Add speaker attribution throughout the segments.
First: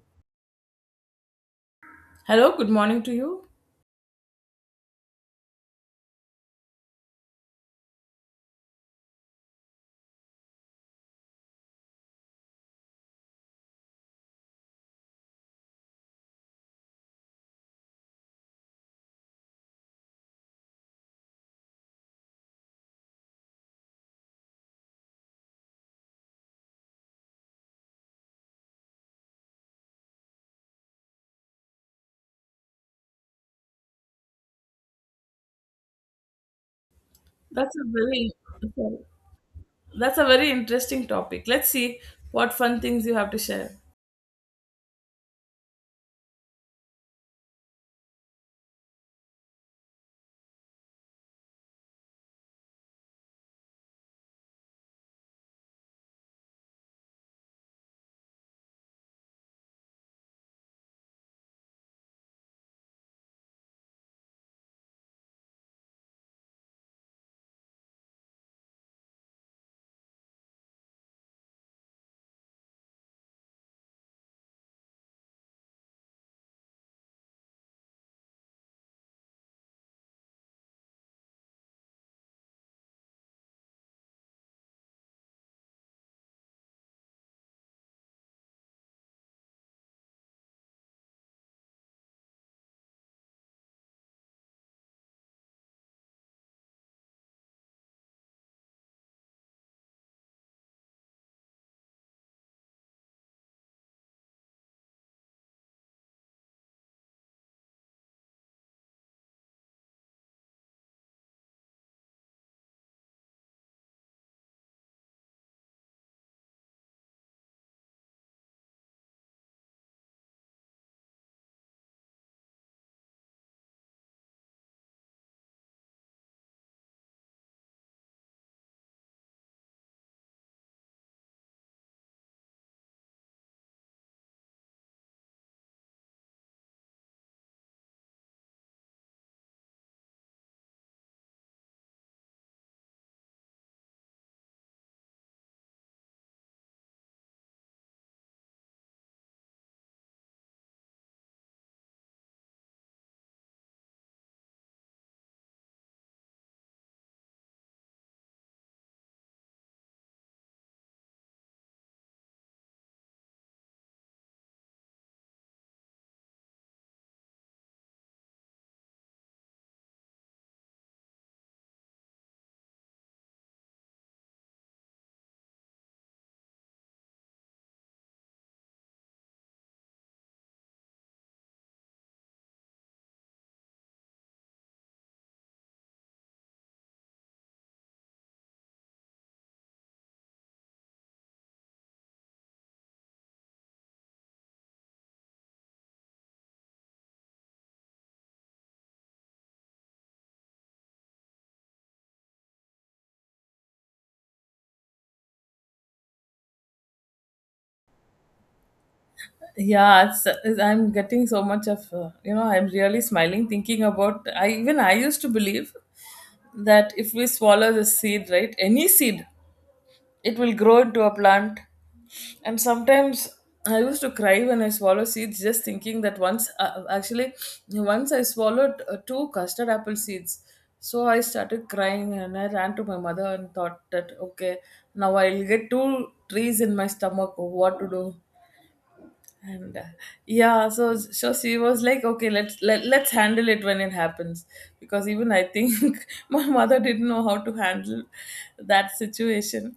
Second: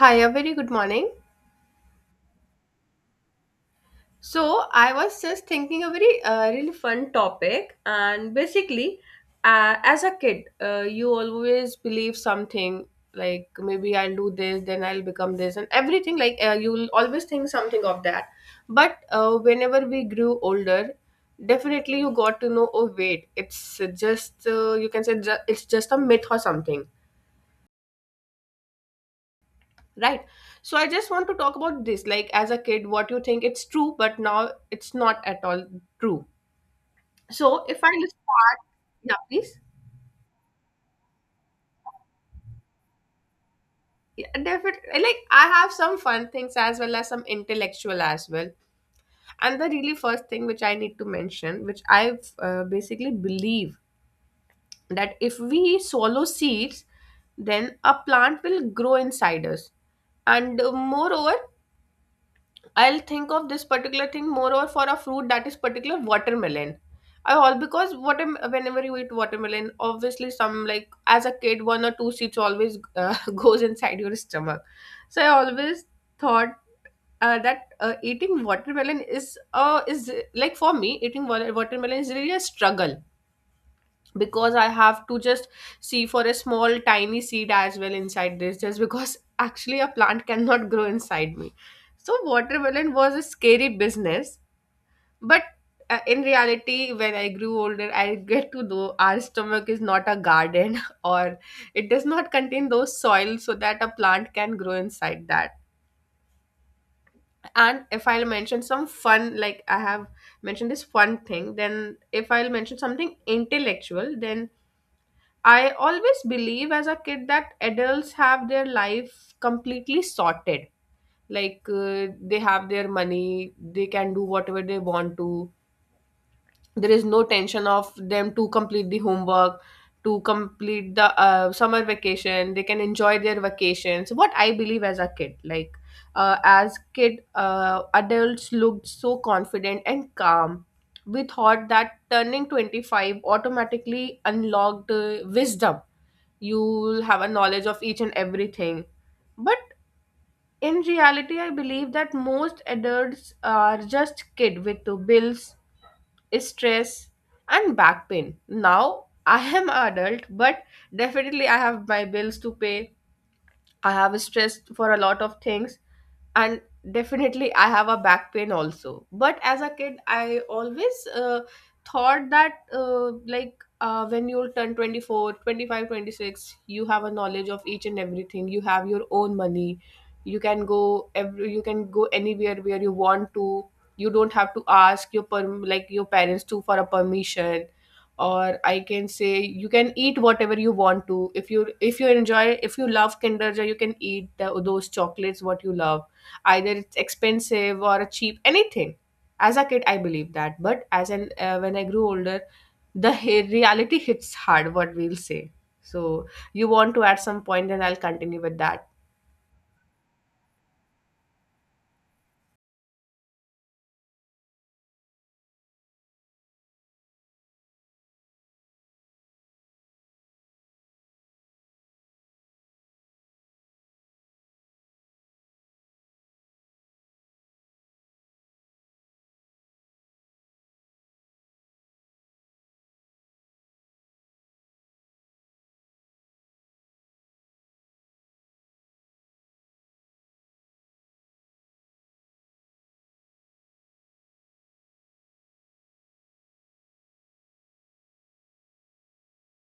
Speaker 1: Hi, a very good morning.
Speaker 2: Hello, good morning to you.
Speaker 1: So, I was just thinking a very really fun topic, and basically, as a kid, you always believe something like maybe I'll do this, then I'll become this, and everything like you'll always think something of that. But whenever we grew older, definitely you got to know, oh wait, it's just you can say it's just a myth or something. Right. So I just want to talk about this. Like, as a kid, what you think it's true, but now it's not at all true. So
Speaker 2: That's
Speaker 1: if
Speaker 2: a
Speaker 1: I
Speaker 2: very
Speaker 1: start,
Speaker 2: Sorry.
Speaker 1: yeah, please.
Speaker 2: That's a very interesting topic. Let's see what fun things you have to share.
Speaker 1: Yeah, definitely. Like, I have some fun things as well as some intellectual as well. And the really first thing which I need to mention, which I basically believe that if we swallow seeds, then a plant will grow inside us. And moreover, I'll think of this particular thing more or for a fruit that is particular watermelon. I all because water whenever you eat watermelon, obviously some like as a kid one or two seeds always goes inside your stomach. So I always thought that eating watermelon is like for me eating watermelon is really a struggle because I have to just see for a small tiny seed as well inside this, just because actually a plant cannot grow inside me. So, watermelon was a scary business, but in reality, when I grew older, I get to know our stomach is not a garden or it does not contain those soil so that a plant can grow inside that. And if I'll mention some fun, like I have mentioned this fun thing, then if I'll mention something intellectual, then I always believe as a kid that adults have their life completely sorted. Like they have their money, they can do whatever they want to. There is no tension of them to complete the homework, to complete the summer vacation. They can enjoy their vacations. What I believe as a kid, like as kid, adults looked so confident and calm. We thought that turning 25 automatically unlocked wisdom. You'll have a knowledge of each and everything, but in reality, I believe that most adults are just kid with the bills, stress, and back pain. Now I am a adult, but definitely I have my bills to pay. I have stress for a lot of things, and definitely I have a back pain also. But as a kid, I always thought that like when you'll turn 24, 25, 26, you have a knowledge of each and everything. You have your own money. You can go every you can go anywhere where you want to. You don't have to ask your perm like your parents to for a permission. Or I can say you can eat whatever you want to, if you enjoy. If you love kinder joy, you can eat those chocolates what you love, either it's expensive or a cheap, anything. As a kid I believed that, but as an when I grew older, reality hits hard, what we'll say. So you want to add some point and I'll continue with that.
Speaker 2: Yeah, I'm getting so much of, you know. I'm really smiling thinking about. I even I used to believe that if we swallow the seed, right, any seed, it will grow into a plant, and sometimes I used to cry when I swallow seeds, just thinking that once I swallowed two custard apple seeds. So I started crying and I ran to my mother and thought that, okay, now I'll get two trees in my stomach, what to do. And yeah, so she was like, okay, let's handle it when it happens, because even I think my mother didn't know how to handle that situation.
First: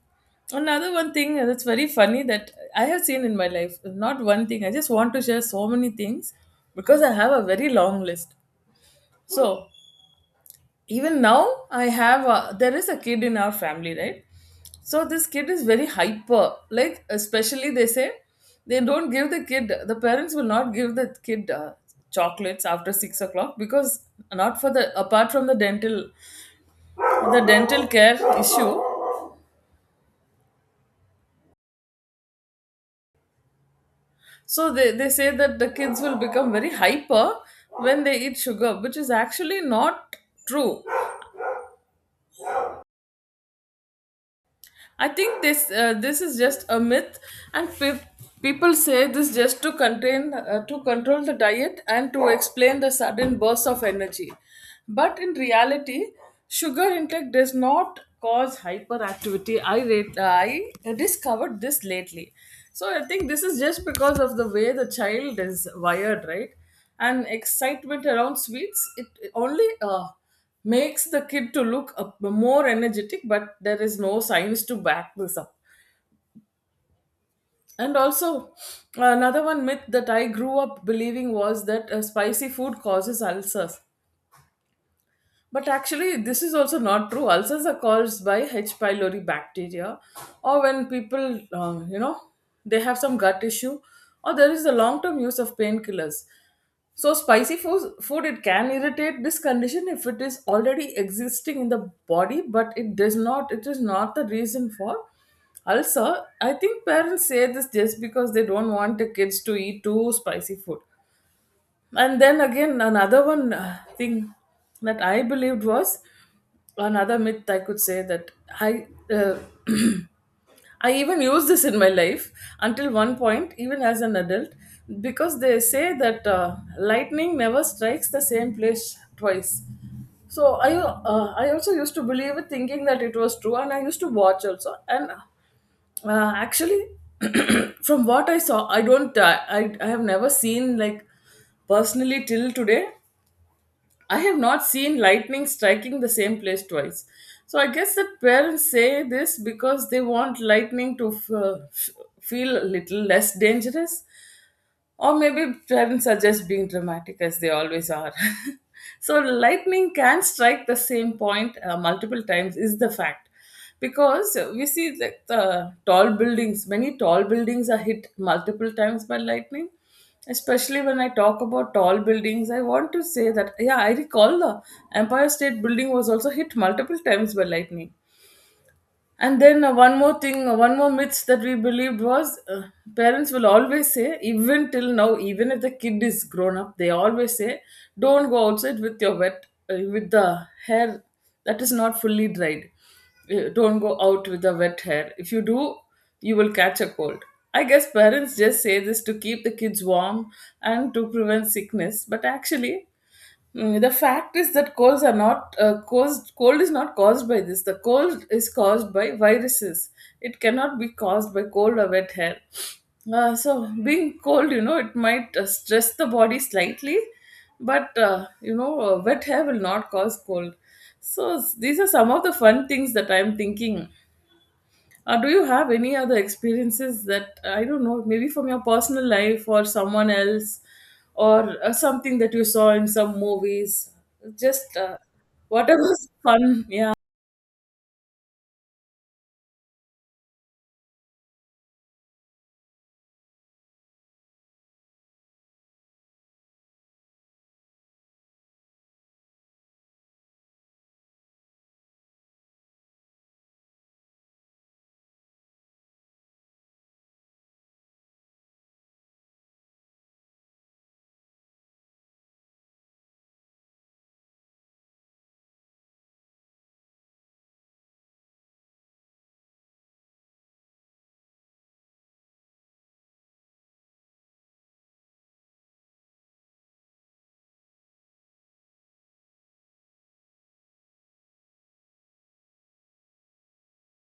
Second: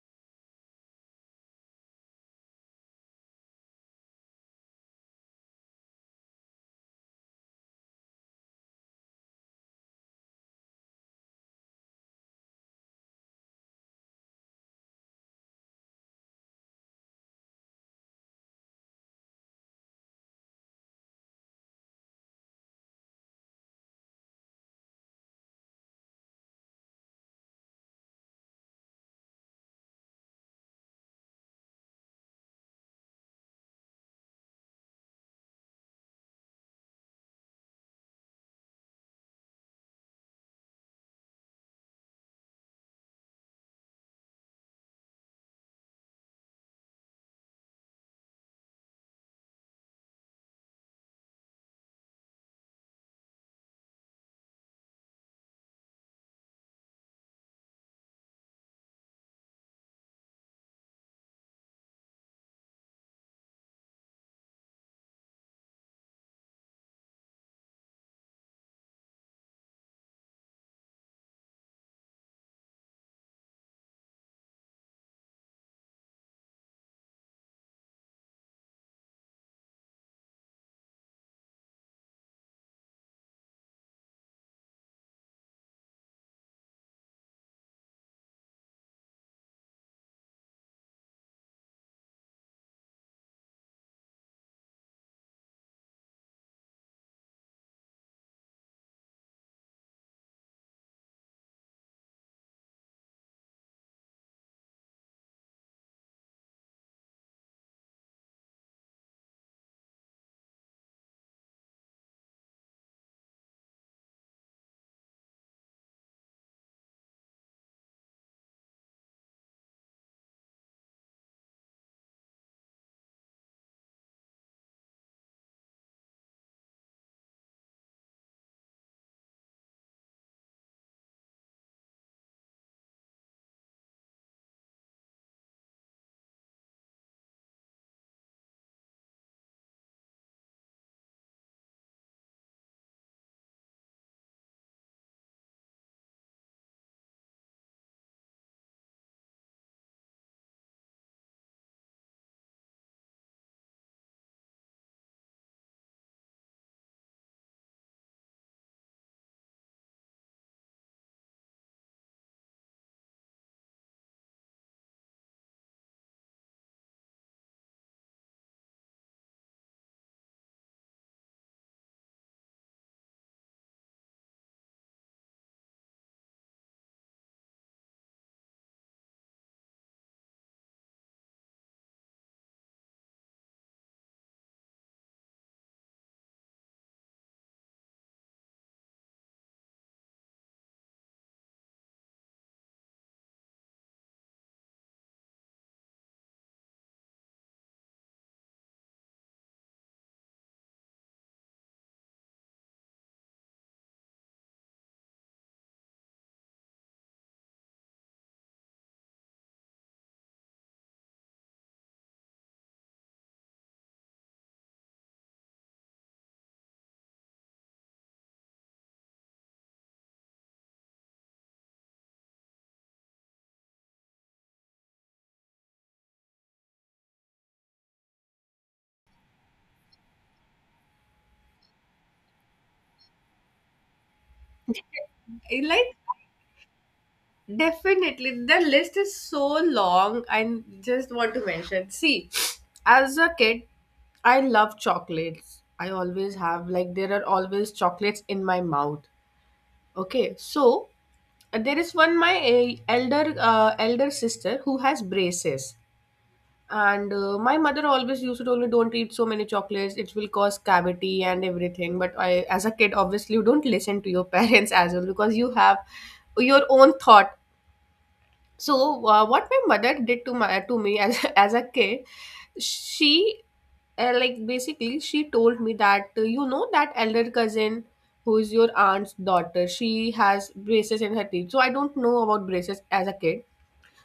Speaker 2: Another one thing that's very funny that I have seen in my life, not one thing, I just want to share so many things, because I have a very long list. So even now I have there is a kid in our family, right? So this kid is very hyper. Like, especially they say the parents will not give the kid chocolates after 6 o'clock, because not for the apart from the dental, the dental care issue. So they say that the kids will become very hyper when they eat sugar, which is actually not true. I think this this is just a myth, and people say this just to contain, to control the diet and to explain the sudden burst of energy. But in reality, sugar intake does not cause hyperactivity. I discovered this lately, so I think this is just because of the way the child is wired, right? And excitement around sweets, it only, uh, makes the kid to look up more energetic, but there is no science to back this up. And also, another one myth that I grew up believing was that spicy food causes ulcers, but actually this is also not true. Ulcers are caused by H pylori bacteria, or when people, you know, they have some gut issue, or there is the long term use of painkillers. So spicy food it can irritate this condition if it is already existing in the body, but it does not. It is not the reason for ulcer. I think parents say this just because they don't want the kids to eat too spicy food. And then again, another one thing that I believed was another myth I could say that I. Uh, I even use this in my life until one point, even as an adult, because they say that lightning never strikes the same place twice. So I also used to believe it, thinking that it was true, and I used to watch also. And actually, from what I saw, I don't. I have never seen like personally till today. I have not seen lightning striking the same place twice. So I guess that parents say this because they want lightning to f- f- feel a little less dangerous. Or maybe parents are just being dramatic as they always are. so, lightning can strike the same point multiple times, is the fact. Because we see like the tall buildings, many tall buildings are hit multiple times by lightning. Especially when I talk about tall buildings, I want to say that, yeah, I recall the Empire State Building was also hit multiple times by lightning. And then one more myth that we believed was parents will always say, even till now, even if the kid is grown up, they always say, don't go outside with your wet, with the hair that is not fully dried. Don't go out with the wet hair. If you do, you will catch a cold. I guess parents just say this to keep the kids warm and to prevent sickness. But actually, the fact is that colds are not, caused. Cold is not caused by this. The cold is caused by viruses. It cannot be caused by cold or wet hair. So being cold, it might stress the body slightly, but wet hair will not cause cold. So these are some of the fun things that I'm thinking. Do you have any other experiences that, I don't know, maybe from your personal life or someone else, or something that you saw in some movies? Just,
Speaker 1: I like,
Speaker 2: whatever's fun. Yeah,
Speaker 1: definitely the list is so long. I just want to mention, see, as a kid I love chocolates. I always have, like there are always chocolates in my mouth. Okay, so there is one my elder elder sister who has braces, and my mother always used to tell me, "Don't eat so many chocolates; it will cause cavity and everything." But I, as a kid, obviously you don't listen to your parents as well because you have your own thought. So, what my mother did to me as as a kid, she like basically she told me that you know that elder cousin who is your aunt's daughter, she has braces in her teeth. So I don't know about braces as a kid.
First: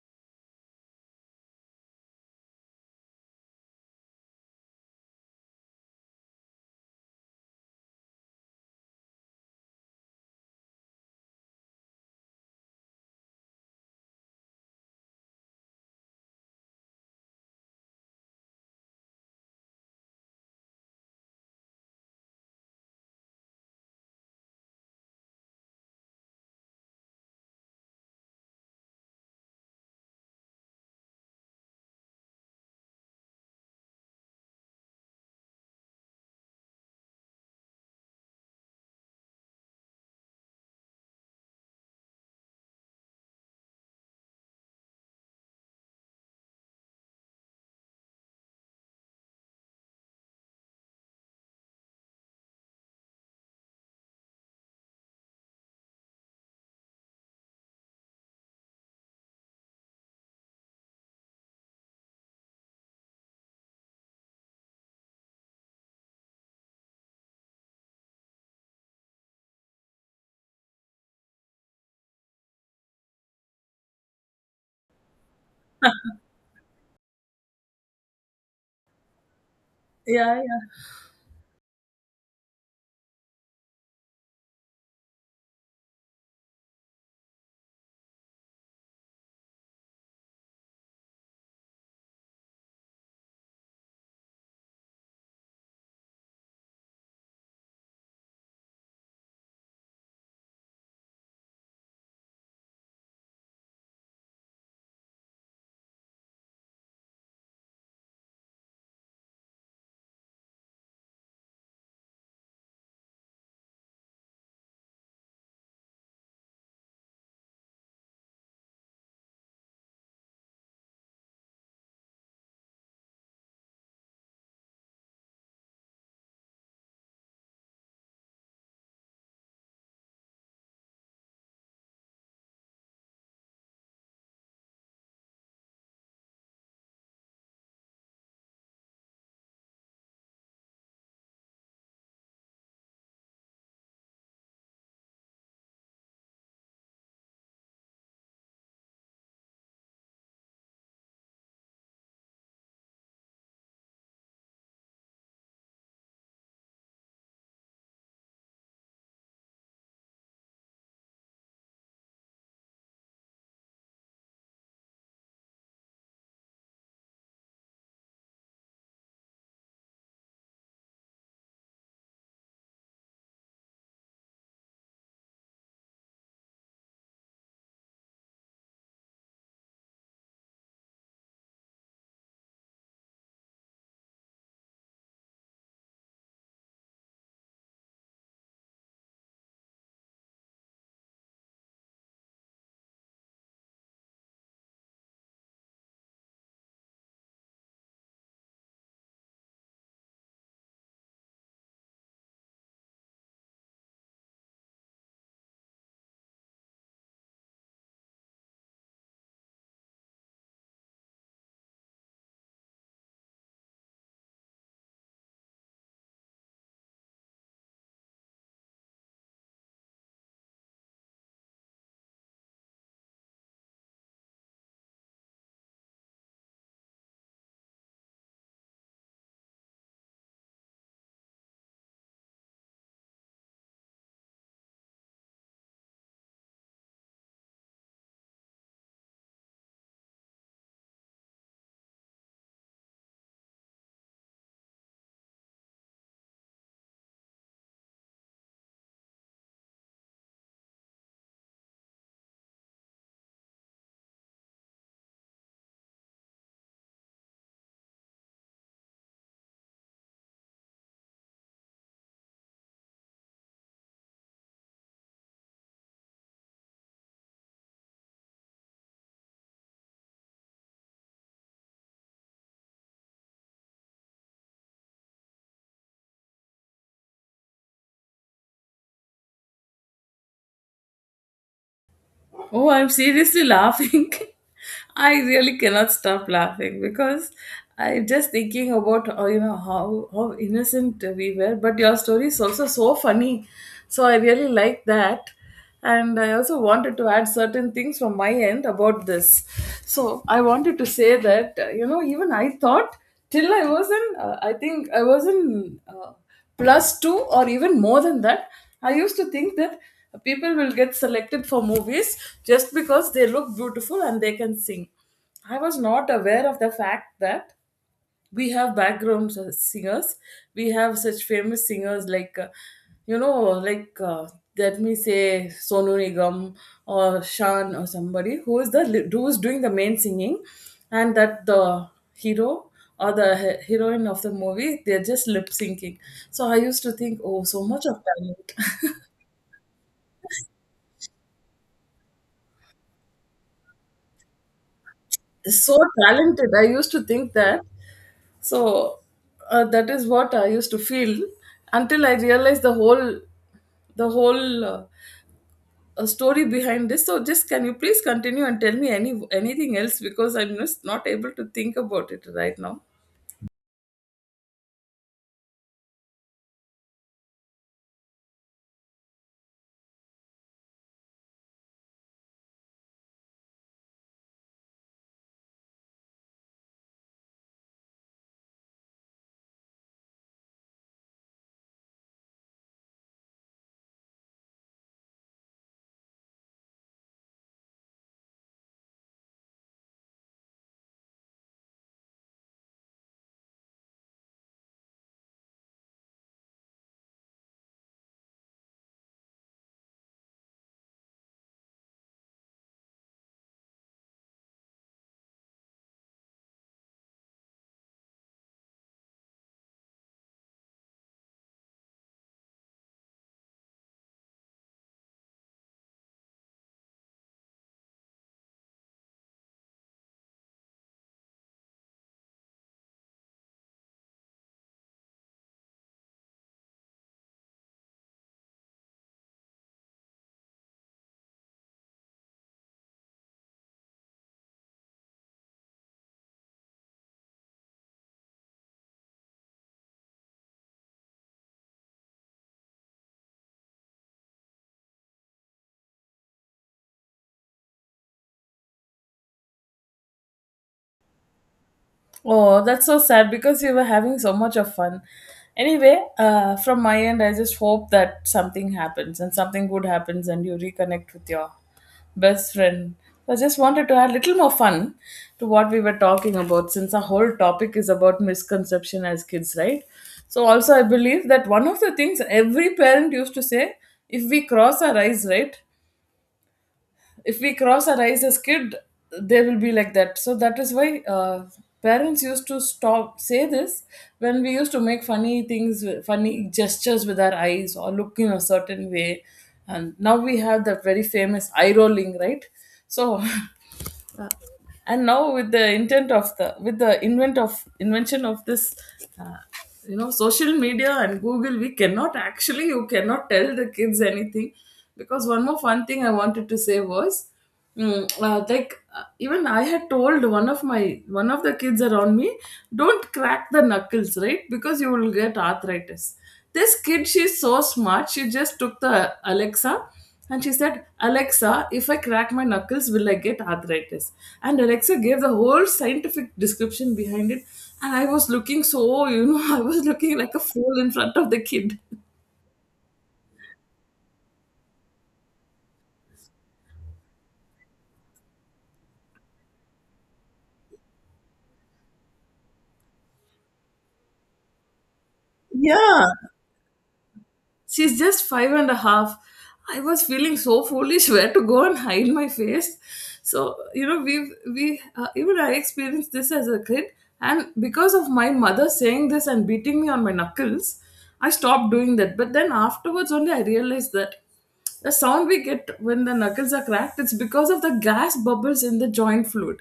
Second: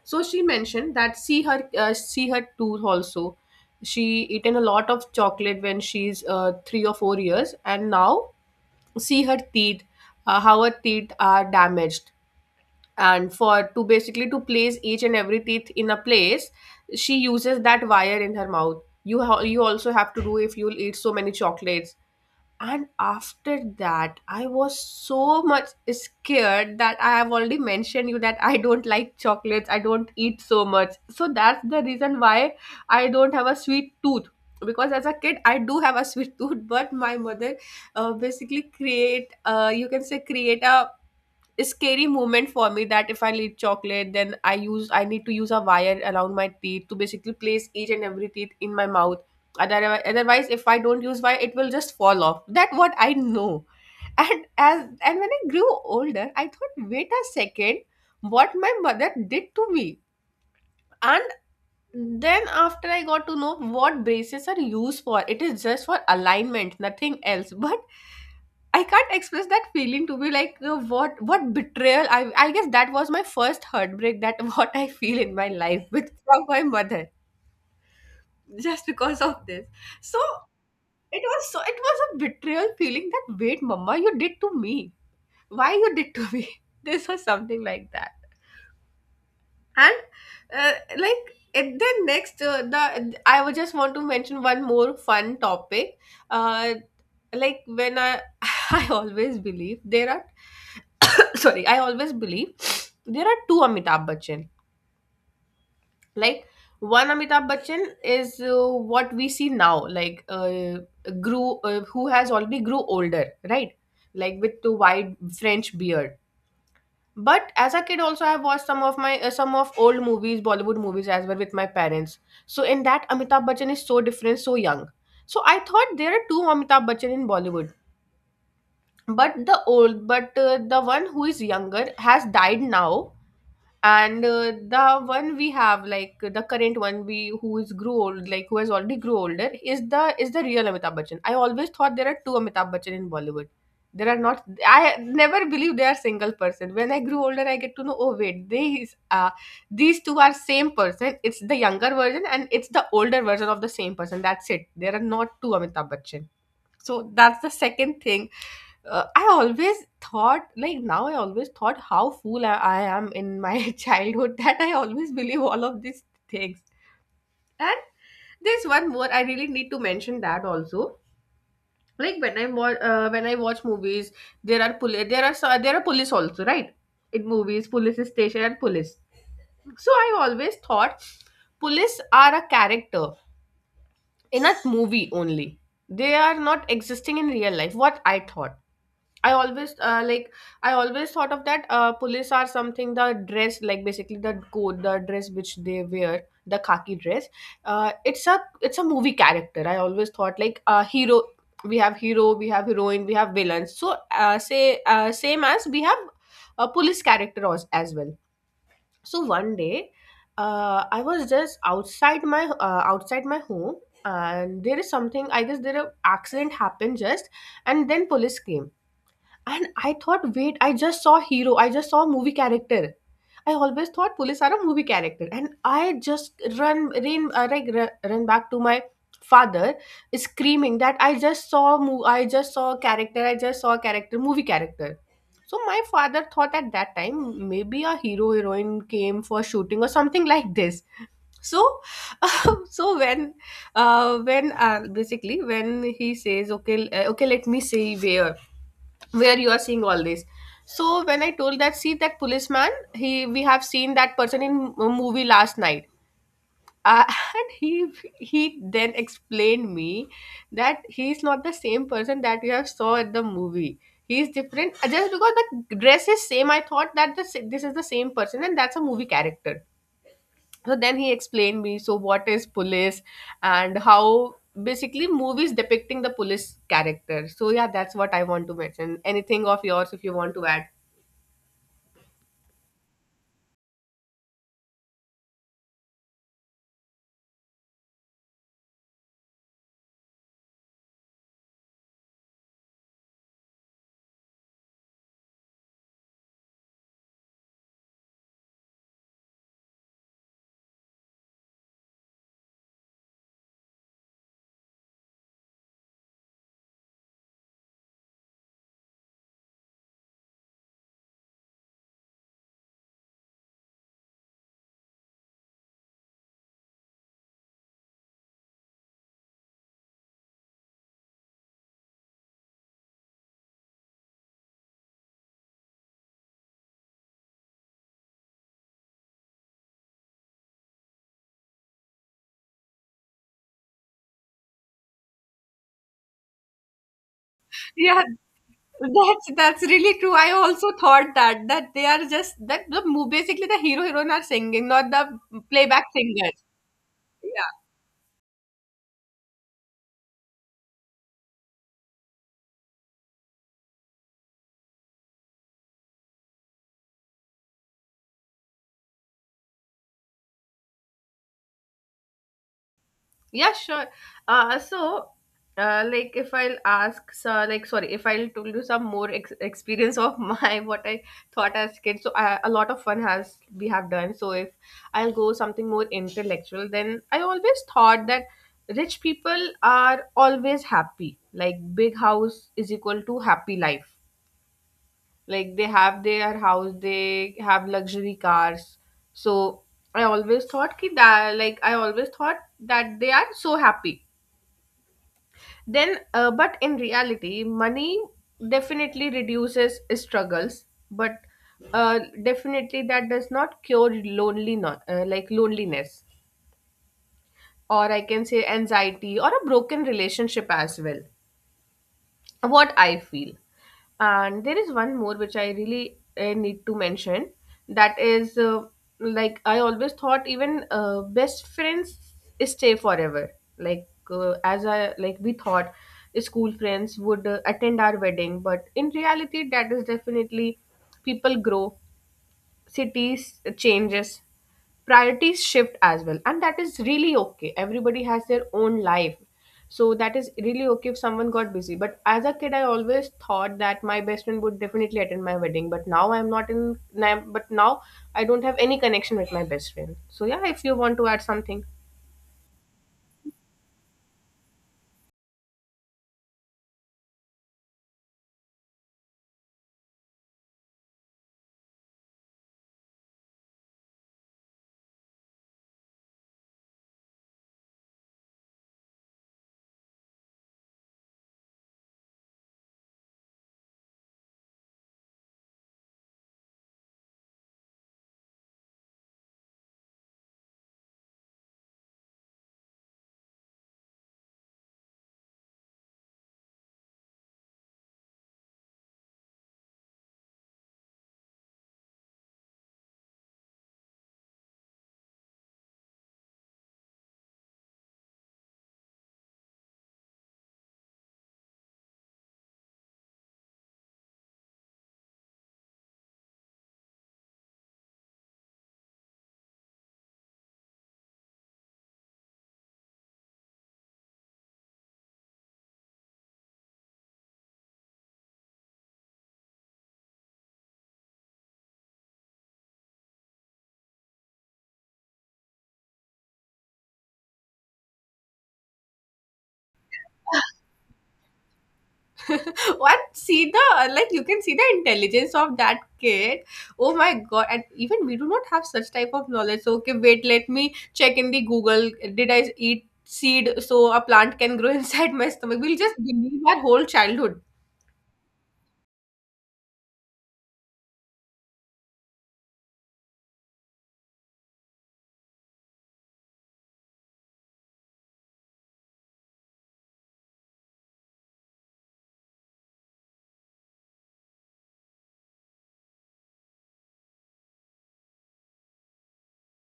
Speaker 1: So she mentioned that see her tooth also. She eaten a lot of chocolate when she's three or four years, and now see her teeth, how her teeth are damaged, and for to basically to place each and every teeth in a place, she uses that wire in her mouth. You also have to do if you'll eat so many chocolates. And after that I was so much scared that I have already mentioned you, that I don't like chocolates, I don't eat so much. So that's the reason why I don't have a sweet tooth, because as a kid I do have a sweet tooth, but my mother basically create, you can say, create a scary moment for me that if I eat chocolate, then I need to use a wire around my teeth to basically place each and every teeth in my mouth. Otherwise, if I don't use wire, it will just fall off. That what I know. And as and when I grew older, I thought, wait a second, what my mother did to me. And then after I got to know what braces are used for, it is just for alignment, nothing else. But I can't express that feeling, to be like what betrayal. I guess that was my first heartbreak. That what I feel in my life with from my mother, just because of this. So
Speaker 2: yeah.
Speaker 1: it was, so it was a betrayal feeling, that wait, mama, you did to me. Why you did to me? This was something like that. And like, and then next the I would just want to mention one more fun topic. uh like when I I always believe there are sorry, I always believe there are two Amitabh Bachchan. Like one Amitabh Bachchan is what we see now, like grew who has already grew older, right? Like with the wide french beard. But as a kid also I have watched some of my some of old movies, Bollywood movies as well with my parents. So in that Amitabh Bachchan is so different, so young. So I thought there are two Amitabh Bachchan in Bollywood. But the old, but the one who is younger has died now, and the one we have, like the current one, we who is grew old, like who has already grew older, is the, is the real Amitabh Bachchan. I always thought there are two Amitabh Bachchan in Bollywood. There are not. I never believe they are single person. When I grew older, I get to know, oh wait, these two are same person. It's the younger version and it's the older version of the same person, that's it. There are not two Amitabh Bachchan. So that's the second thing. I always thought, like now, I always thought how fool I am in my childhood, that I always believe all of these things. And there's one more I really need to mention, that also. Like when I watch, when I watch movies, there are police, there are there are police also, right? In movies, police station and police. So I always thought police are a character in a movie only. They are not existing in real life. What I thought, I always like I always thought of that police are something, the dress, like basically the coat, the dress which they wear, the khaki dress. It's a, it's a movie character. I always thought like a hero, we have hero, we have heroine, we have villains. So say same as we have a police character as well. So one day I was just outside my home, and there is something, I guess there a accident happened just, and then police came, and I thought, wait, I just saw hero. I just saw movie character. I always thought police are a movie character, and I just ran, like run back to my father, screaming that I just saw, I just saw character. I just saw character, movie character. So my father thought at that time maybe a hero heroine came for shooting or something like this. So, so when basically when he says, okay, let me see where you are seeing all this. So when I told, that see, that policeman, he, we have seen that person in a movie last night. uh, and he then explained me that he is not the same person that you have saw at the movie. He is different just because the dress is same. I thought that this is the same person and that's a movie character. So then he explained me, so what is police and how basically movies depicting the police character. So yeah, that's what I want to mention. Anything of yours if you want to add?
Speaker 2: Oh, I'm seriously laughing. I really cannot stop laughing, because I'm just thinking about, you know, how innocent we were. But your story is also so funny, so I really like that. And I also wanted to add certain things from my end about this. So I wanted to say that even I thought, till I was in, I think I was in, plus two or even more than that. I used to think that people will get selected for movies just because they look beautiful and they can sing. I was not aware of the fact that we have background singers. We have such famous singers like, you know like uh, let me say, Sonu Nigam or Shan, or somebody who is the who is doing the main singing, and that the hero or the heroine of the movie, they're just lip syncing. So I used to think, oh, so much of
Speaker 1: Yeah,
Speaker 2: talent.
Speaker 1: that's really true. I also thought that they are just basically the hero heroine are singing, not the
Speaker 2: So
Speaker 1: playback singer.
Speaker 2: talented, I used to think that. So, that is what I used to feel, until I realized the whole story behind this. So just, can you please continue and tell me anything else, because I'm just not able to think about it right now.
Speaker 1: Yeah, sure. Uh, so, like, if I'll ask, so, like, sorry, if I'll tell you some more experience of my what I thought as kid. So, a lot of fun has we have done. So, if I'll go something more intellectual, then I always thought that rich people are always happy. Like, big house is equal to happy life. Like, they have their house, they have luxury cars. So, I always thought that they are so happy. Then But in reality, money definitely reduces struggles, but definitely that does not cure loneliness, like loneliness, or I can say anxiety or a broken relationship as well, what I feel. And there is one more which I really need to mention. That is, like I always thought even best friends stay forever. Like as I like we thought school friends would attend our wedding, but in reality, that is definitely, people grow, cities changes, priorities shift as well, and that is really okay, everybody has their own life. So that is really okay if someone got busy. But as a kid, I always thought that my best friend would definitely attend my wedding. But now I'm not in now- but now I don't have any connection with my best friend. So yeah, if you want to add something?
Speaker 2: Oh, that's so sad, because you were having so much of fun. Anyway, from my end, I just hope that something happens and something good happens and you reconnect with your best friend. I just wanted to add a little more fun to what we were talking about, since our whole topic is about misconception as kids, right? So, also, I believe that one of the things every parent used to say, if we cross our eyes, right? If we cross our eyes as kid, they will be like that. So that is why, parents used to stop, say this when we used to make funny things, funny gestures with our eyes or look in a certain way. And now we have that very famous eye rolling, right? So and now with the intent of the, with the invention of this, uh, you know, social media and Google, we cannot actually you cannot tell the kids anything. Because one more fun thing I wanted to say was, even I had told one of the kids around me, don't crack the knuckles, right, because you will get arthritis. This kid, she's so smart, she just took the Alexa, and she said, Alexa, if I crack my knuckles, will I get arthritis? And Alexa gave the whole scientific description behind it. And I was looking so, you know, I was looking like a fool in front of the kid.
Speaker 1: One see the like You can see the intelligence of that kid. Oh my god! And even we do not have such type of knowledge. So okay, wait, let me check in the Google. Did I eat seed so a plant can grow inside my stomach? We'll just
Speaker 2: Yeah.
Speaker 1: believe our whole childhood.
Speaker 2: She's just five and a half. I was feeling so foolish, where to go and hide my face. So, you know, even I experienced this as a kid, and because of my mother saying this and beating me on my knuckles, I stopped doing that. But then afterwards only I realized that the sound we get when the knuckles are cracked, it's because of the gas bubbles in the joint fluid.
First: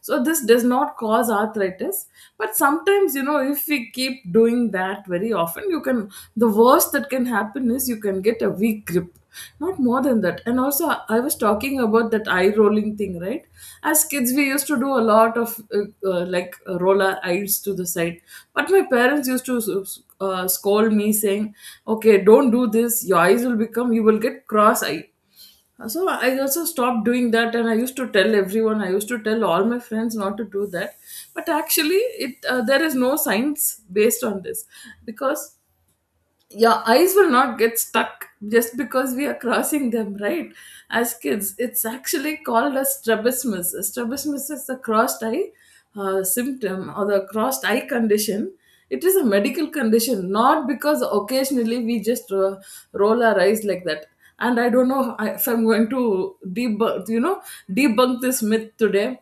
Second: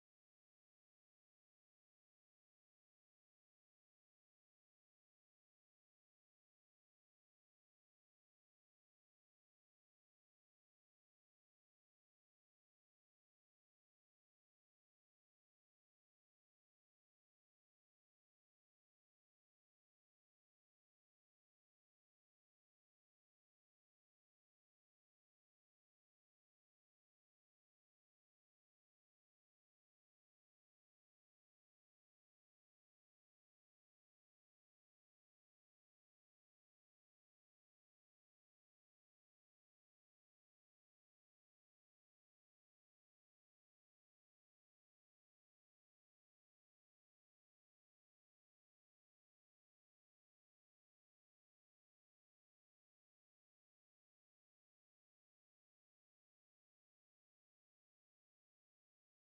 Speaker 2: So this does not cause arthritis, but sometimes, you know, if we keep doing that very often, you can, the worst that can happen is you can get a weak grip. Not more than that. And also, I was talking about that eye rolling thing, right? As kids, we used to do a lot of, roll our eyes to the side, but my parents used to scold me, saying, okay, don't do this, your eyes will become, you will get cross eyed. So I also stopped doing that, and I used to tell everyone, I used to tell all my friends not to do that. But actually, it, there is no science based on this, because your eyes will not get stuck just because we are crossing them, right? As kids, it's actually called as strabismus. Strabismus is the crossed eye, symptom, or the crossed eye condition. It is a medical condition, not because occasionally we just roll our eyes like that. And I don't know if I'm going to debunk, debunk this myth today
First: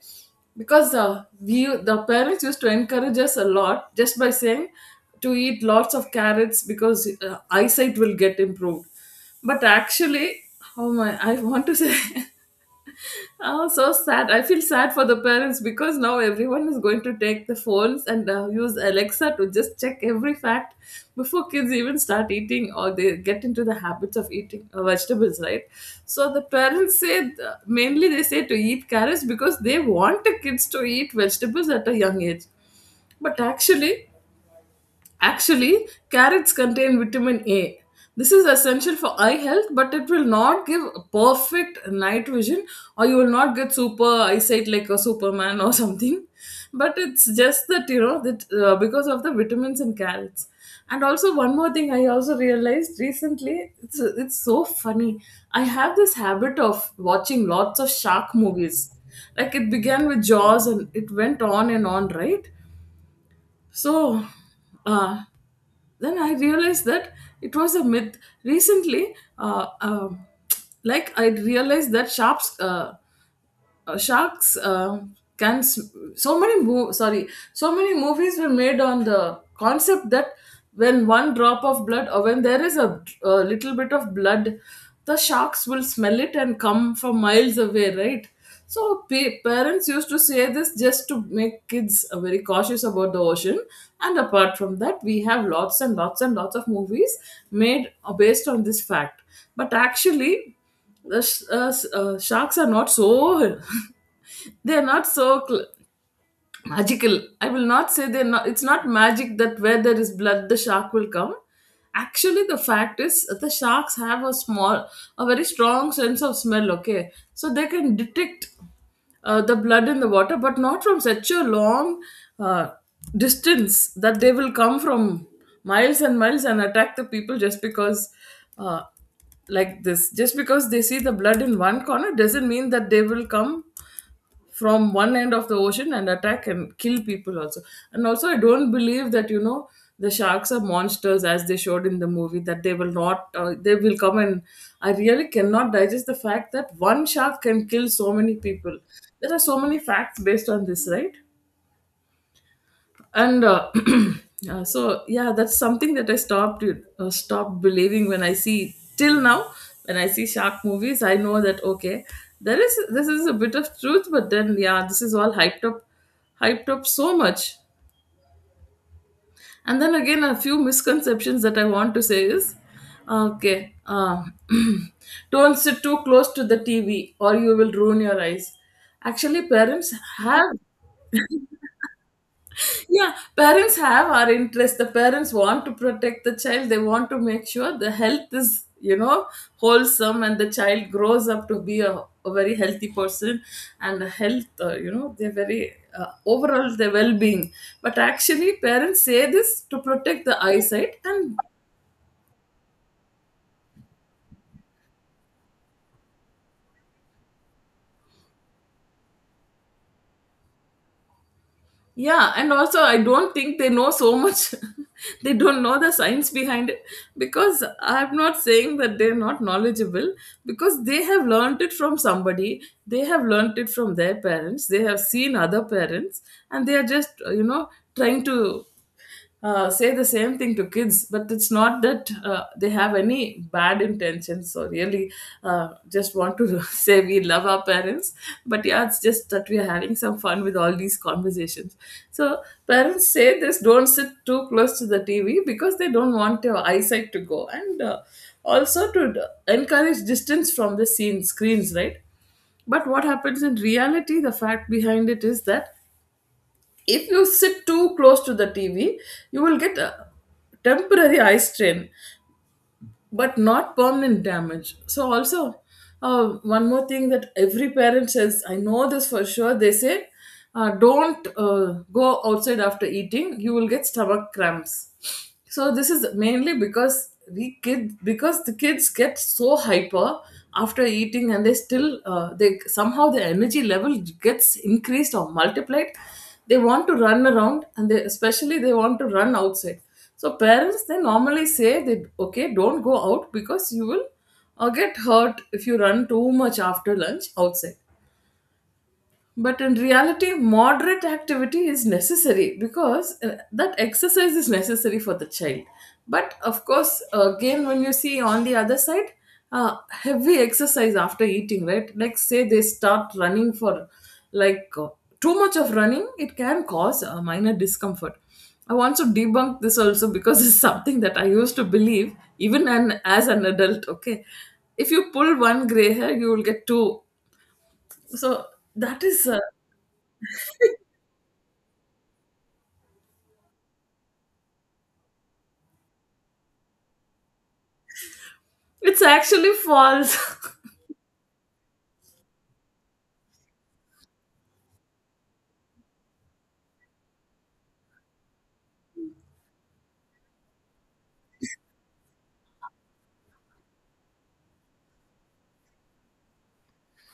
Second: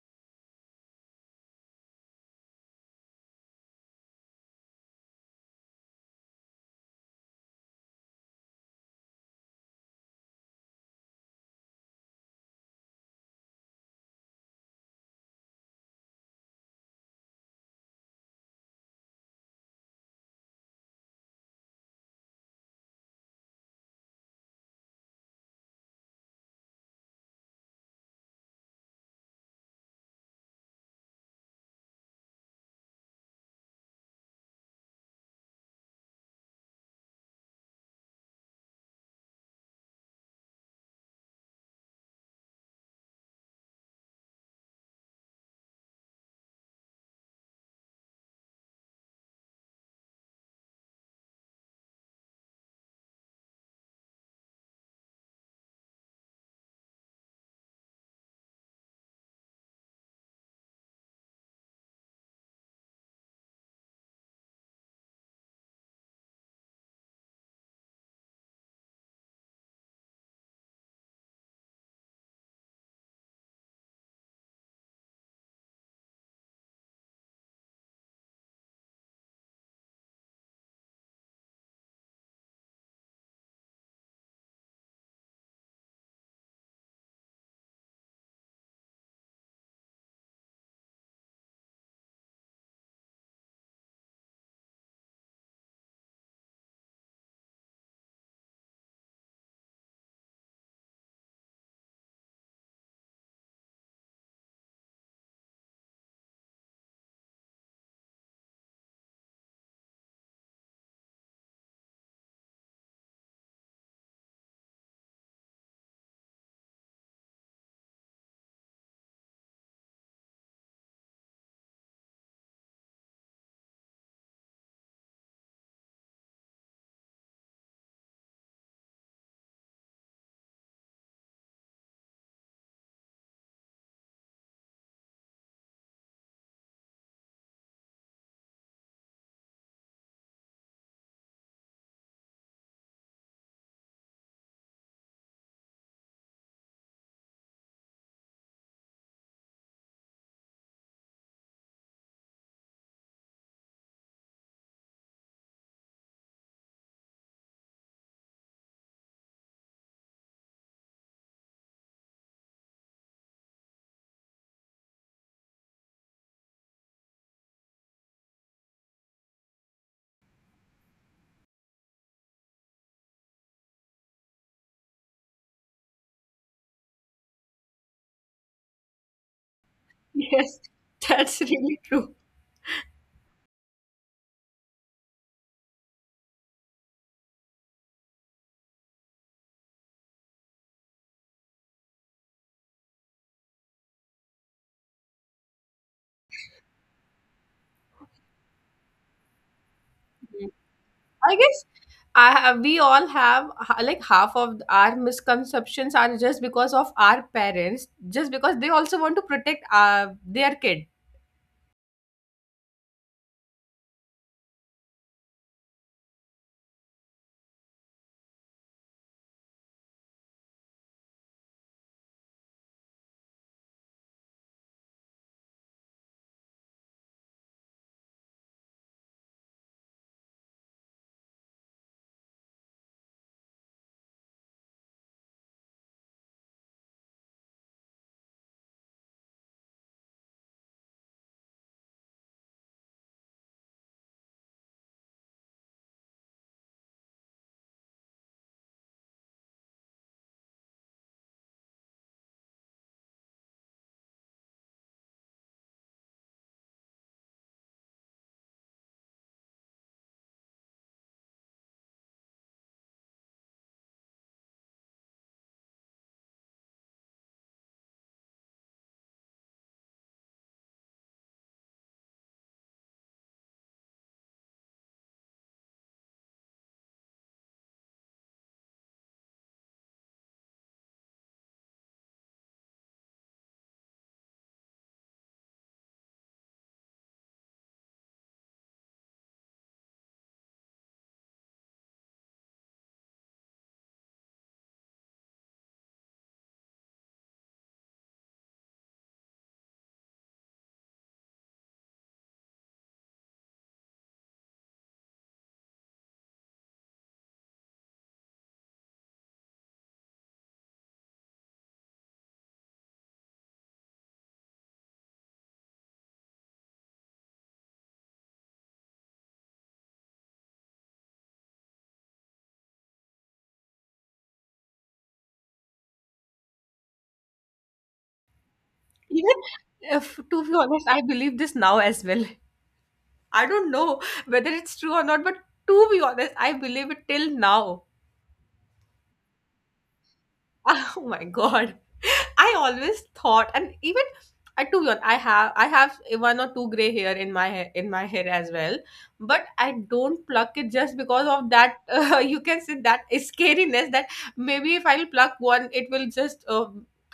Speaker 2: because we the parents used to encourage us a lot just by saying to eat lots of carrots because eyesight will get improved but actually oh my I want to say Oh, so sad. I feel sad for the parents because now everyone is going to take the phones and use Alexa to just check every fact before kids even start eating or they get into the habits of eating vegetables, right? So the parents say, mainly they say to eat carrots because they want the kids to eat vegetables at a young age. But actually, Actually, carrots contain vitamin A. This is essential for eye health, but it will not give perfect night vision, or you will not get super eyesight like a Superman or something. But it's just that you know that because of the vitamins in carrots. And also one more thing I also realized recently, it's so funny. I have this habit of watching lots of shark movies. Like it began with Jaws and it went on and on, right? So, uh, then I realized that it was a myth. Recently, like I realized that sharps. Sharks can sm- so many mo- sorry so many movies were made on the concept that when one drop of blood or when there is a little bit of blood, the sharks will smell it and come from miles away, right? So parents used to say this just to make kids very cautious about the ocean, and apart from that we have lots and lots and lots of movies made based on this fact. But actually, sharks are not so, they're not so magical. I will not say they're not, it's not magic that where there is blood the shark will come. Actually, the fact is the sharks have a very strong sense of smell. Okay, so they can detect the blood in the water, but not from such a long uh, distance that they will come from miles and miles and attack the people just because uh, like this just because they see the blood in one corner doesn't mean that they will come from one end of the ocean and attack and kill people also. And also, I don't believe that, you know, the sharks are monsters as they showed in the movie, that they will not they will come and I really cannot digest the fact that one shark can kill so many people. There are so many facts based on this, right? And so yeah, that's something that I stopped stopped believing. When I see till now, when I see shark movies, I know that okay, there is this is a bit of truth, but then yeah, this is all hyped up, hyped up so much. And then again, a few misconceptions that I want to say is okay, don't sit too close to the TV or you will ruin your eyes. Actually, parents have
Speaker 1: Yes, that's really true.
Speaker 2: yeah, parents have our interest. The parents want to protect the child, they want to make sure the health is, you know, wholesome, and the child grows up to be a very healthy person and a health you know, they're very overall their well-being. But actually, parents say this to protect the
Speaker 1: Mm.
Speaker 2: eyesight.
Speaker 1: I
Speaker 2: And
Speaker 1: guess we all like half of our misconceptions are just because of our parents, just because they also want to protect their kid.
Speaker 2: yeah, and also I don't think they know so much. They don't know the science behind it, because I'm not saying that they're not knowledgeable, because they have learned it from somebody, they have learned it from their parents, they have seen other parents, and they are just you know, trying to say the same thing to kids. But it's not that they have any bad intentions, or really just want to say we love our parents. But yeah, it's just that we are having some fun with all these conversations. So parents say this, don't sit too close to the TV because they don't want your eyesight to go, and also to d- encourage distance from the scene screens, right? But what happens in reality, the fact behind it is that if you sit too close to the TV, you will get a temporary eye strain, but not permanent damage. So also, one more thing that every parent says, I know this for sure, they say, don't go outside after eating, you will get stomach cramps. So this is mainly because we kid because the kids get so hyper after eating, and they still they somehow the energy level gets increased or multiplied. They want to run around, and they especially they want to run outside. So parents, they normally say, they okay, don't go out because you will get hurt if you run too much after lunch outside. But in reality, moderate activity is necessary because that exercise is necessary for the child. But of course, again, when you see on the other side, heavy exercise after eating, right? Like, say they start running for like too much of running, it can cause a minor discomfort. I want to debunk this also because it's something that I used to believe as an adult. Okay, if you pull one gray hair, you will get two. So that is
Speaker 1: Even if, to be honest, I believe this now as well. I don't know whether it's true or not, but to be honest, I believe it till now.
Speaker 2: it's actually false.
Speaker 1: Oh my God. I always thought, and even I to be honest, I have one or two gray hair in my hair, as well, but I don't pluck it just because of that. You can say that scariness that maybe if I'll pluck one, it will just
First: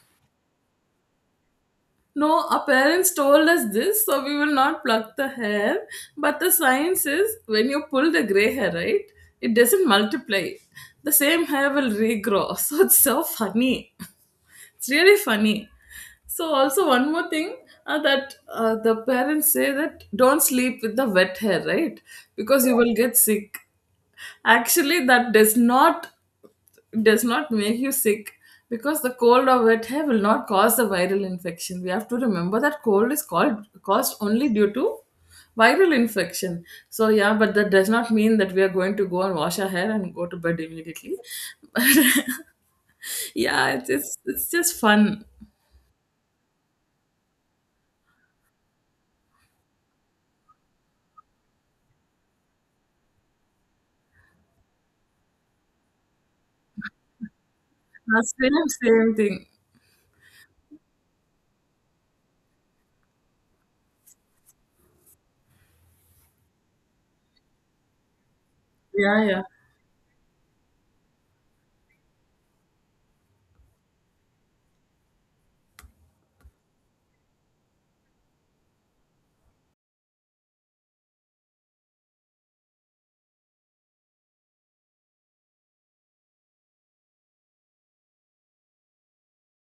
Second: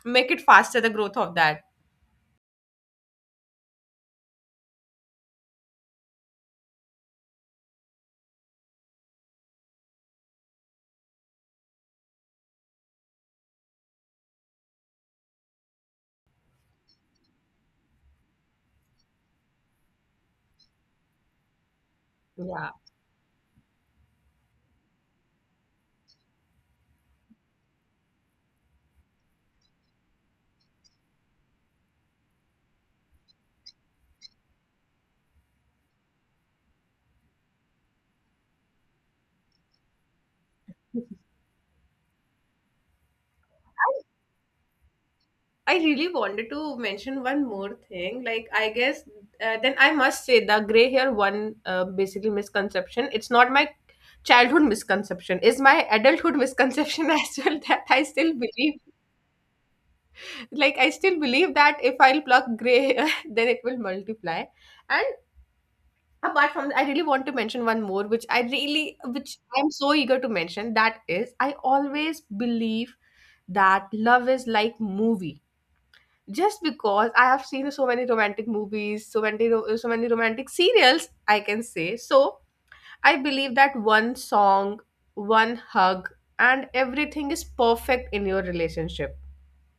Speaker 1: make it faster the growth of that.
Speaker 2: No, our parents told us this, so we will not pluck the hair. But the science is, when you pull the gray hair, right? It doesn't multiply. The same hair will regrow. So it's so funny. It's really funny. So also one more thing, that the parents say that don't sleep with the wet hair, right? Because
Speaker 1: Yeah.
Speaker 2: you will get sick. Actually, that does not, does not make you sick, because the cold or wet hair will not cause the viral infection. We have to remember that cold is called caused only due to viral infection. So yeah, but that does not mean that we are going to go and wash our hair and go to bed immediately. But yeah, it's just fun.
Speaker 1: I really wanted to mention one more thing. Like, I guess then I must say the gray hair one basically misconception. It's not my childhood misconception. It's my adulthood misconception as well that
Speaker 2: That's same same thing.
Speaker 1: I still believe that if I'll pluck gray hair, then it will multiply. And apart from, I really want to mention one more,
Speaker 2: Yeah,
Speaker 1: which
Speaker 2: yeah,
Speaker 1: I'm so eager to mention. That is, I always believe that love is like movie just because I have seen so many romantic movies, so many romantic serials, I can say. So I believe that one song, one hug, and everything is perfect in your relationship.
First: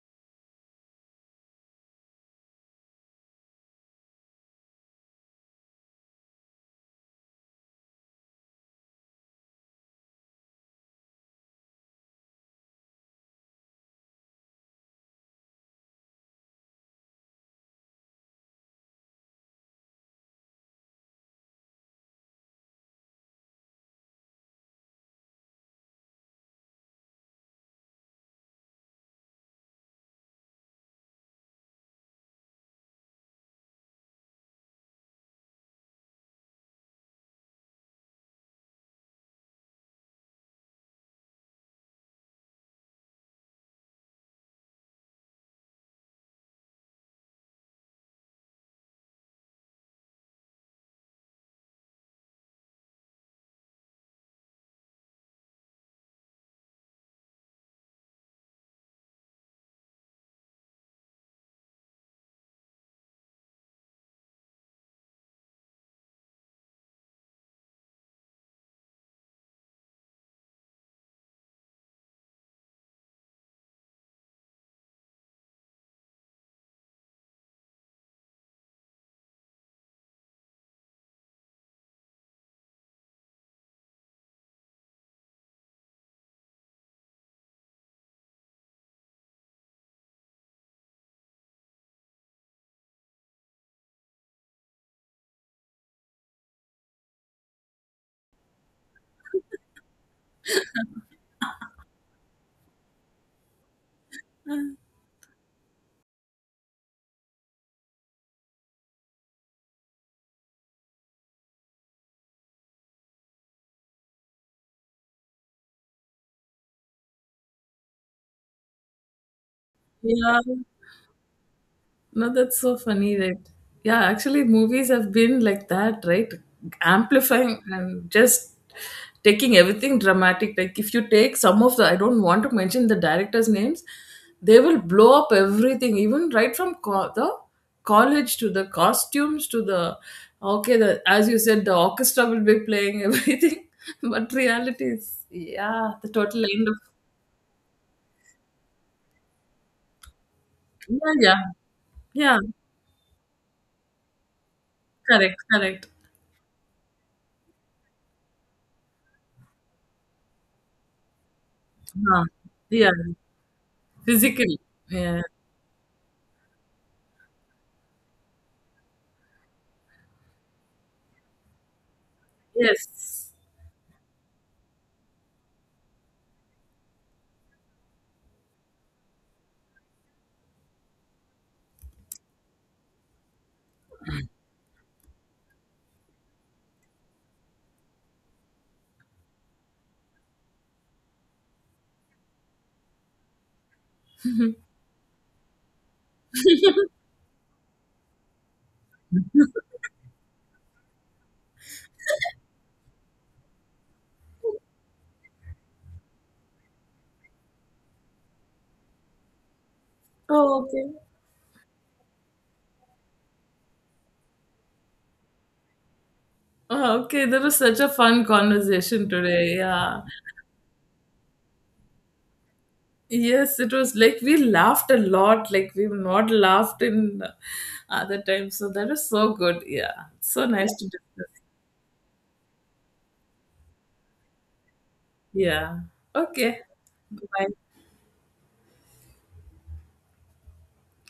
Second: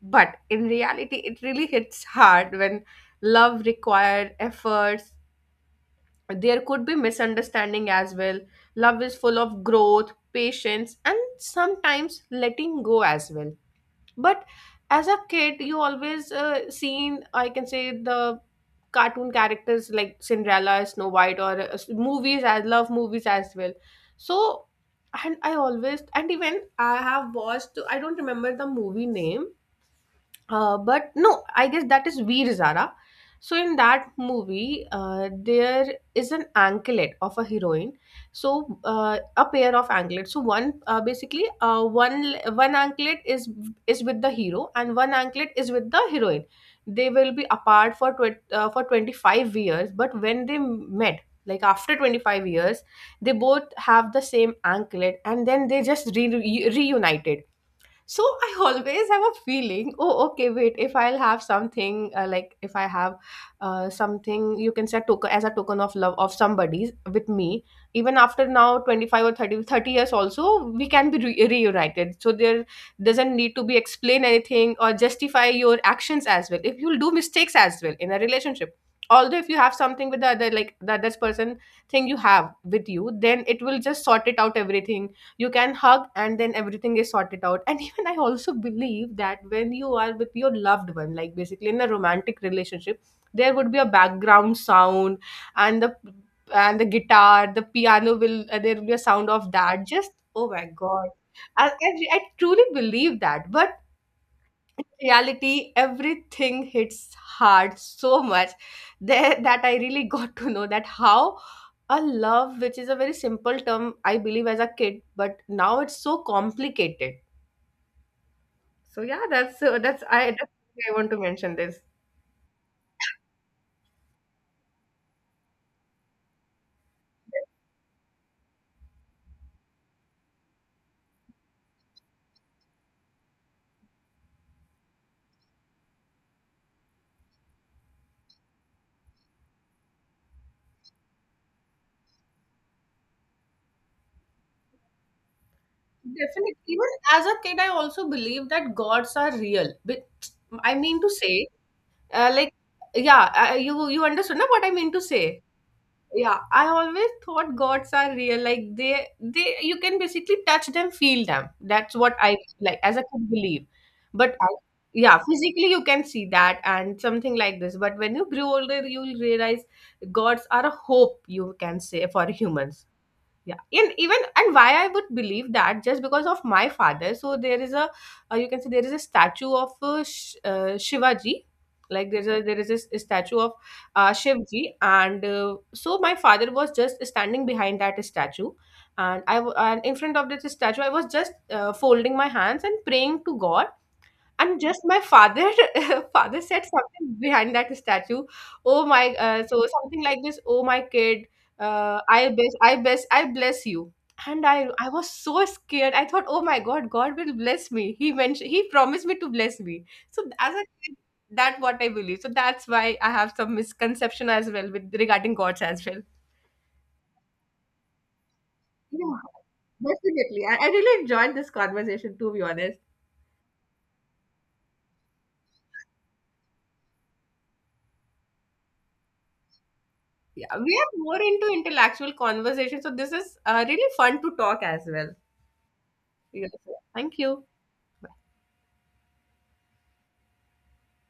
Speaker 1: But in reality, it really hits hard when love required efforts. There could be misunderstanding as well. Love is full of growth, patience, and sometimes letting go as well. But as a kid, you always seen, I can say, the cartoon characters like Cinderella, Snow White, or movies. I love movies as well. So, and even I have watched, I don't remember the movie name, but no, I guess that is Veer Zara. So in that movie, there is an anklet of a heroine. So a pair of anklets. So one basically one one anklet is with the hero and one anklet is with the heroine. They will be apart for 25 years. But when they met, like after 25 years, they both have the same anklet, and then they just reunited. So I always have a feeling, oh okay, wait, if I'll have something, like if I have something, you can say a token, as a token of love of somebody with me, even after now 25 or thirty years, also we can be reunited. So there doesn't need to be explain anything or justify your actions as well if you'll do mistakes as well in a relationship, although if you have something with the other, like the other person, thing you have with you, then it will just sort it out everything. You can hug and then everything is sorted out. And even I also believe that when you are with your loved one, like basically in a romantic relationship, there would be a background sound and the guitar, the piano will, there will be a sound of that. Just oh my god, I truly believe that, but reality, everything hits hard so much there that I really got to know that how a love which is a very simple term I believe as a kid, but now it's so complicated. So yeah, that's uh, that's i
Speaker 2: yeah.
Speaker 1: that's, why I want to mention this.
Speaker 2: No, that's so funny, right? Yeah, actually, movies have been like that, right? Amplifying and just taking everything dramatic. Like, if you take some of the, I don't want to mention the directors' names, they will blow up everything, even right from the college to the costumes to the, okay, the, as you said, the orchestra will be playing everything. But reality is, yeah, the total
Speaker 1: Definitely.
Speaker 2: end of,
Speaker 1: Even as a kid, I also believe that gods are real. But I mean to
Speaker 2: yeah, yeah,
Speaker 1: say,
Speaker 2: yeah,
Speaker 1: like, yeah, you understood na what I mean to say.
Speaker 2: correct, correct.
Speaker 1: Yeah, I always thought gods are real, like they you can basically touch them, feel them, that's what
Speaker 2: Huh.
Speaker 1: I, like,
Speaker 2: Yeah.
Speaker 1: as a kid, believe. but I,
Speaker 2: Physically.
Speaker 1: yeah,
Speaker 2: Yeah.
Speaker 1: physically you can see that and something like this. But when you grow older, you'll realize gods are a hope, you can say, for humans.
Speaker 2: Yes.
Speaker 1: Yeah, and even, and why I would believe that, just because of my father. So there is a you can say there is a statue of shivaji. There is a statue of shivji. And so my father was just standing behind that statue. And in front of this statue, I was just folding my hands and praying to god. And just my father father said something behind that statue. Oh my so Something like this, oh my kid, I bless you. And I was so scared, I thought, oh my god, god will bless me, he mentioned, he promised me to bless me. So as
Speaker 2: Oh,
Speaker 1: a
Speaker 2: okay.
Speaker 1: kid, that what I believe. So that's why I have some misconception as well with regarding gods as well.
Speaker 2: Oh, okay, that was such a fun conversation
Speaker 1: Yeah,
Speaker 2: today. Yeah.
Speaker 1: definitely, I really enjoyed this conversation, to be honest.
Speaker 2: Yes, it was like we laughed a lot, like we've not laughed in other times. So that was so good. Yeah. So
Speaker 1: Yeah,
Speaker 2: nice
Speaker 1: we
Speaker 2: to
Speaker 1: are more
Speaker 2: discuss.
Speaker 1: into intellectual conversation, so this is really fun to talk as well.
Speaker 2: Yeah.
Speaker 1: Yes.
Speaker 2: Okay.
Speaker 1: Thank you.
Speaker 2: Bye.